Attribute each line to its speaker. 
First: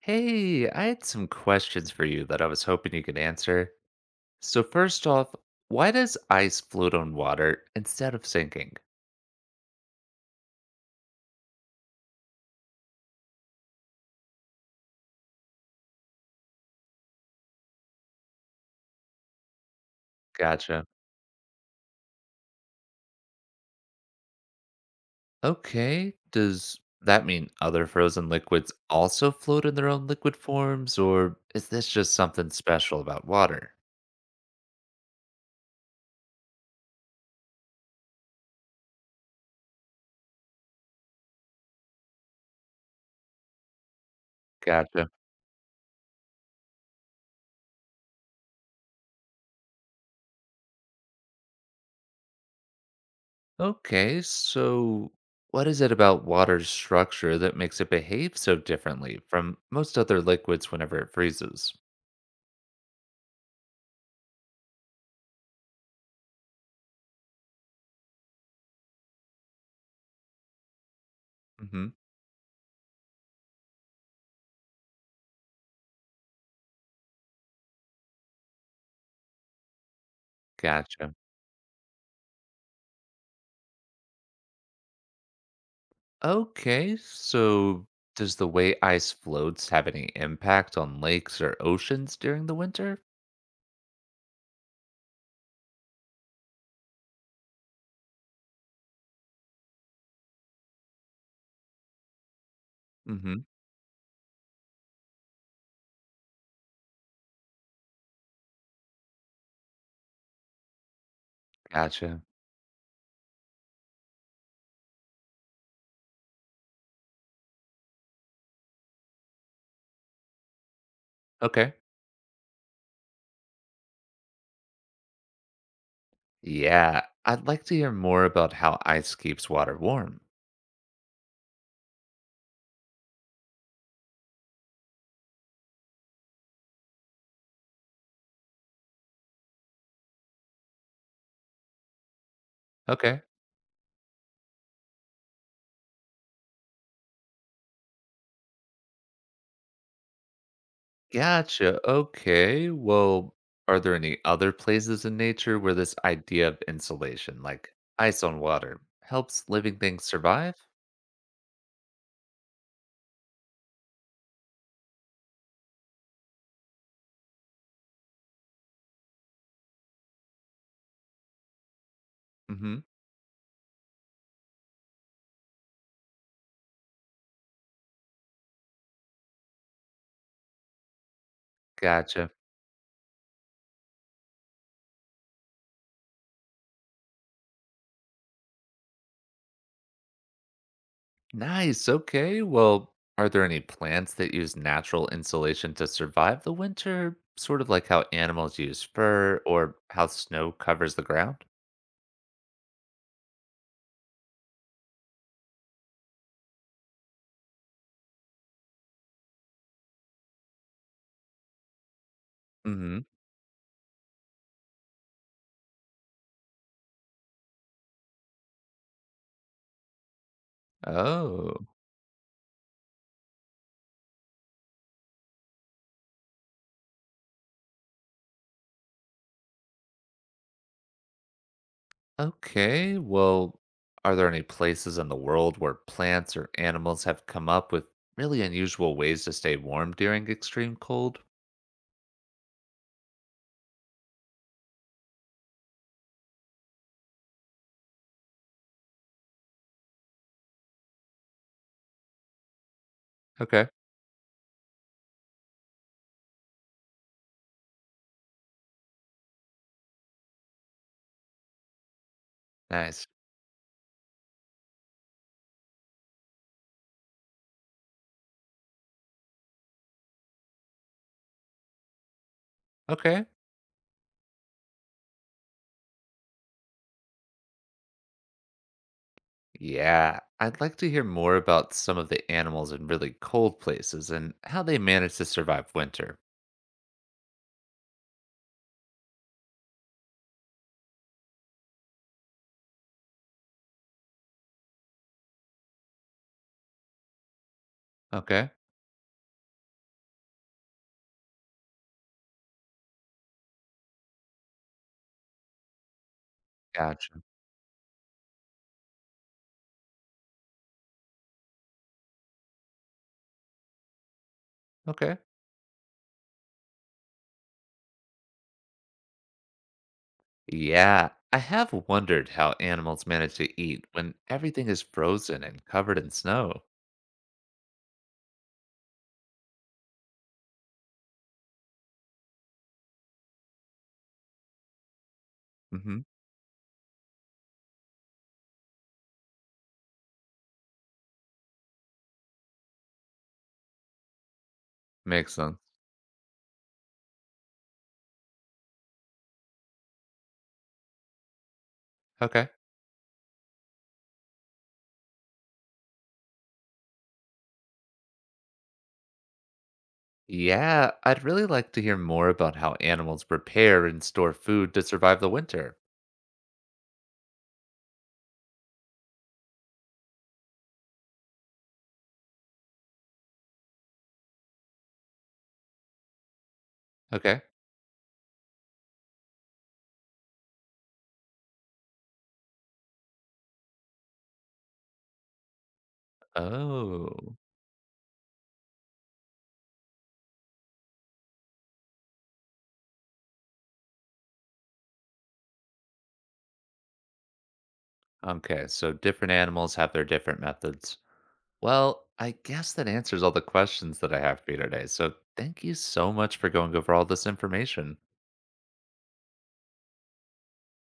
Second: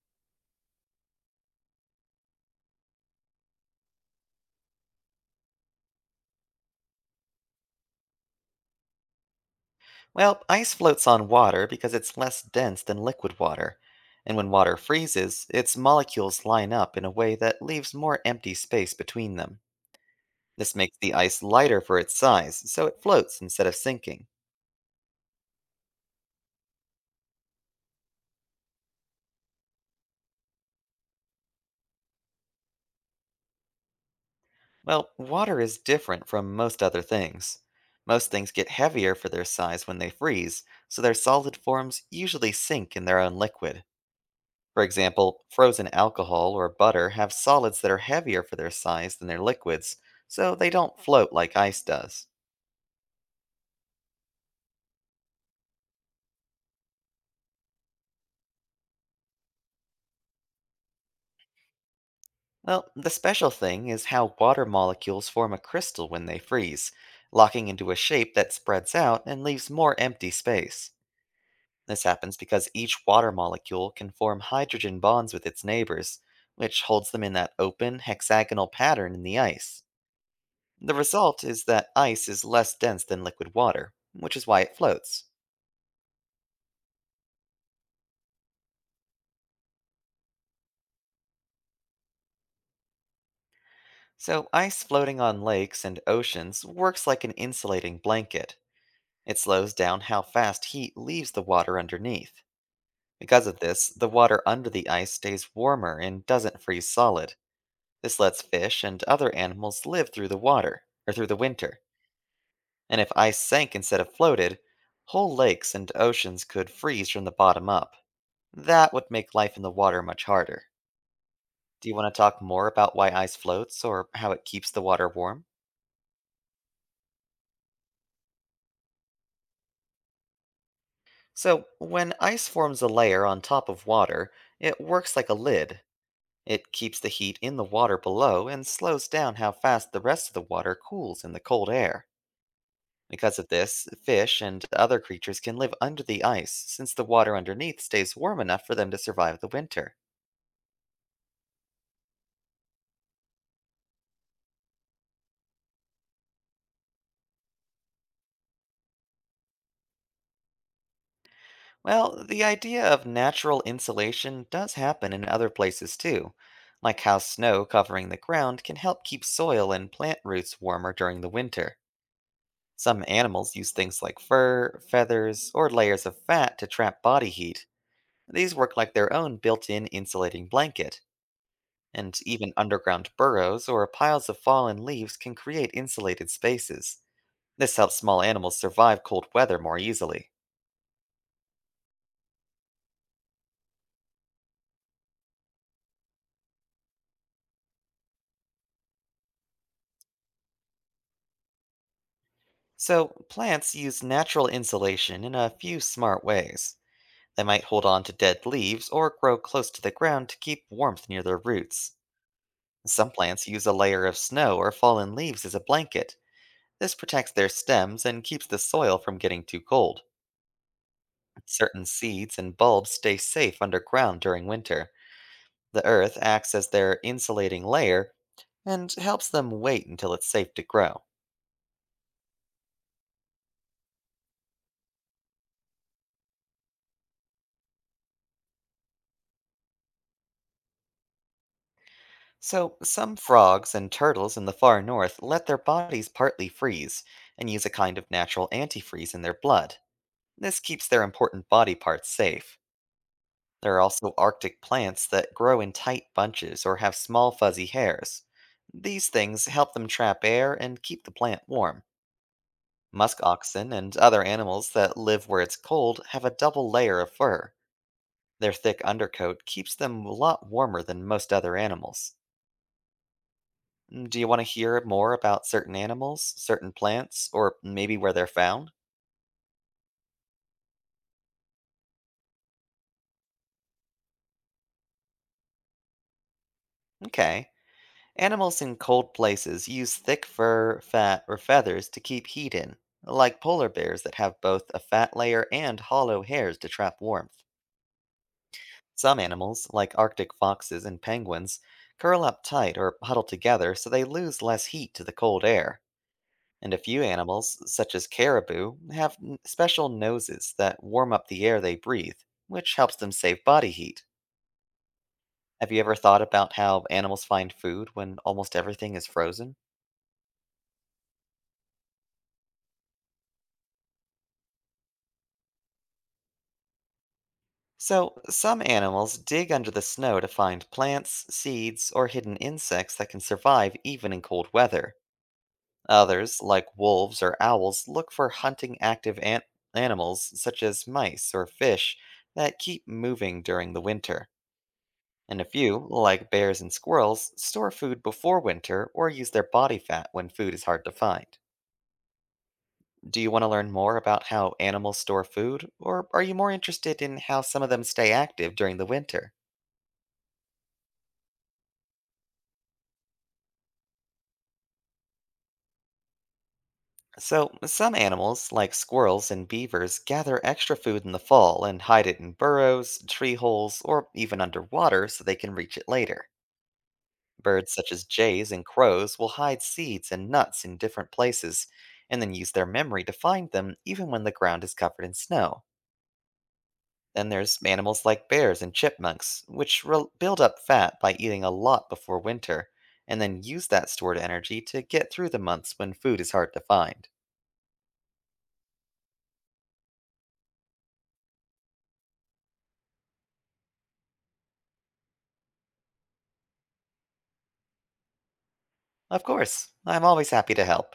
Speaker 1: Hey, I had some questions for you that I was hoping you could answer. So, first off, why does ice float on water instead of sinking?
Speaker 2: Well, ice floats on water because it's less dense than liquid water. And when water freezes, its molecules line up in a way that leaves more empty space between them. This
Speaker 1: Gotcha.
Speaker 2: makes the ice lighter for its size, so it floats instead of sinking.
Speaker 1: Okay, does that mean other frozen liquids also float in their own liquid forms, or is this just something special about water?
Speaker 2: Well, water is different from most other things. Most things get heavier for their size when they freeze, so their solid forms usually sink in their own liquid. For
Speaker 1: Gotcha.
Speaker 2: example, frozen alcohol or butter have solids that are heavier for their size than their liquids, so they don't float like ice does.
Speaker 1: Okay, so what is it about water's structure that makes it behave so differently from most other liquids whenever it freezes?
Speaker 2: Well, the special thing is how water molecules form a crystal when they freeze, locking into a shape that spreads out and leaves more empty space.
Speaker 1: Mm hmm.
Speaker 2: This happens because each water molecule can form hydrogen bonds with its neighbors, which holds them in that open, hexagonal pattern in the ice. The
Speaker 1: Gotcha.
Speaker 2: result is that ice is less dense than liquid water, which is why it floats.
Speaker 1: Okay, so does the way ice floats have any impact on lakes or oceans during the winter?
Speaker 2: So, ice floating on lakes and oceans works like an insulating blanket. It slows down how fast heat leaves the water underneath. Because
Speaker 1: Mm-hmm.
Speaker 2: of this, the water under the ice stays warmer and doesn't freeze solid. This lets fish and other animals live through the water, or through the winter.
Speaker 1: Gotcha.
Speaker 2: And if ice sank instead of floated, whole lakes and oceans could freeze from the bottom up. That would make life in the water much harder.
Speaker 1: Okay.
Speaker 2: Do you want to talk more about why ice floats or how it keeps the water warm?
Speaker 1: Yeah, I'd like to hear more about how ice keeps water warm.
Speaker 2: So, when ice forms a layer on top of water, it works like a lid. It keeps the heat in the water below and slows down how fast the rest of the water cools in the cold air.
Speaker 1: Okay.
Speaker 2: Because of this, fish and other creatures can live under the ice since the water underneath stays warm enough for them to survive the winter.
Speaker 1: Gotcha. Okay. Well, are there any other places in nature where this idea of insulation, like ice on water, helps living things survive?
Speaker 2: Well, the idea of natural insulation does happen in other places too, like how snow covering the ground can help keep soil and plant roots warmer during the winter.
Speaker 1: Mm-hmm.
Speaker 2: Some animals use things like fur, feathers, or layers of fat to trap body heat. These work like their own built in insulating blanket, and
Speaker 1: Gotcha.
Speaker 2: even underground burrows or piles of fallen leaves can create insulated spaces. This helps small animals survive cold weather more easily.
Speaker 1: Nice. Okay. Well, are there any plants that use natural insulation to survive the winter, sort of like how animals use fur or how snow covers the ground?
Speaker 2: So, plants use natural insulation in a few smart ways. They might hold on to dead leaves or grow close to the ground to keep warmth near their roots.
Speaker 1: Hmm.
Speaker 2: Some plants use a layer of snow or fallen leaves as a blanket. This protects their stems and keeps the soil from getting too cold.
Speaker 1: Oh,
Speaker 2: Certain seeds and bulbs stay safe underground during winter. The earth acts as their insulating layer and helps them wait until it's safe to grow.
Speaker 1: okay. Well, are there any places in the world where plants or animals have come up with really unusual ways to stay warm during extreme cold?
Speaker 2: So, some frogs and turtles in the far north let their bodies partly freeze and use a kind of natural antifreeze in their blood. This keeps their important body parts safe.
Speaker 1: Okay.
Speaker 2: There are also Arctic plants that grow in tight bunches or have small fuzzy hairs. These things help them trap air and keep the plant warm.
Speaker 1: Nice.
Speaker 2: Musk oxen and other animals that live where it's cold have a double layer of fur. Their thick undercoat keeps them a lot warmer than most other animals.
Speaker 1: Okay.
Speaker 2: Do you want to hear more about certain animals, certain plants, or maybe where they're found?
Speaker 1: Yeah, I'd like to hear more about some of the animals in really cold places and how they manage to survive winter.
Speaker 2: Okay. Animals in cold places use thick fur, fat, or feathers to keep heat in, like polar bears that have both a fat layer and hollow hairs to trap warmth.
Speaker 1: Okay.
Speaker 2: Some animals, like Arctic foxes and penguins, curl up tight or huddle together so they lose less heat to the cold air. And a few
Speaker 1: Gotcha.
Speaker 2: animals, such as caribou, special noses that warm up the air they breathe, which helps them save body heat.
Speaker 1: Okay.
Speaker 2: Have you ever thought about how animals find food when almost everything is frozen?
Speaker 1: Yeah. I have wondered how animals manage to eat when everything is frozen and covered in snow.
Speaker 2: So, some animals dig under the snow to find plants, seeds, or hidden insects that can survive even in cold weather.
Speaker 1: Hmm.
Speaker 2: Others, like wolves or owls, look for animals such as mice or fish that keep moving during the winter.
Speaker 1: Makes
Speaker 2: And a
Speaker 1: sense.
Speaker 2: few, like bears and squirrels, store food before winter or use their body fat when food is hard to find.
Speaker 1: Okay.
Speaker 2: Do you want to learn more about how animals store food, or are you more interested in how some of them stay active during the winter?
Speaker 1: Yeah, I'd really like to hear more about how animals prepare and store food to survive the winter.
Speaker 2: So, some animals, like squirrels and beavers, gather extra food in the fall and hide it in burrows, tree holes, or even underwater so they can reach it later.
Speaker 1: Okay.
Speaker 2: Birds such as jays and crows will hide seeds and nuts in different places and then use their memory to find them even when the ground is covered in snow. Then
Speaker 1: Oh.
Speaker 2: there's animals like bears and chipmunks, which build up fat by eating a lot before winter and then use that stored energy to get through the months when food is hard to find.
Speaker 1: Okay, so different animals have their different methods. Well, I guess that answers all the questions that I have for you today. So thank you so much for going over all this information.
Speaker 2: Of course. I'm always happy to help.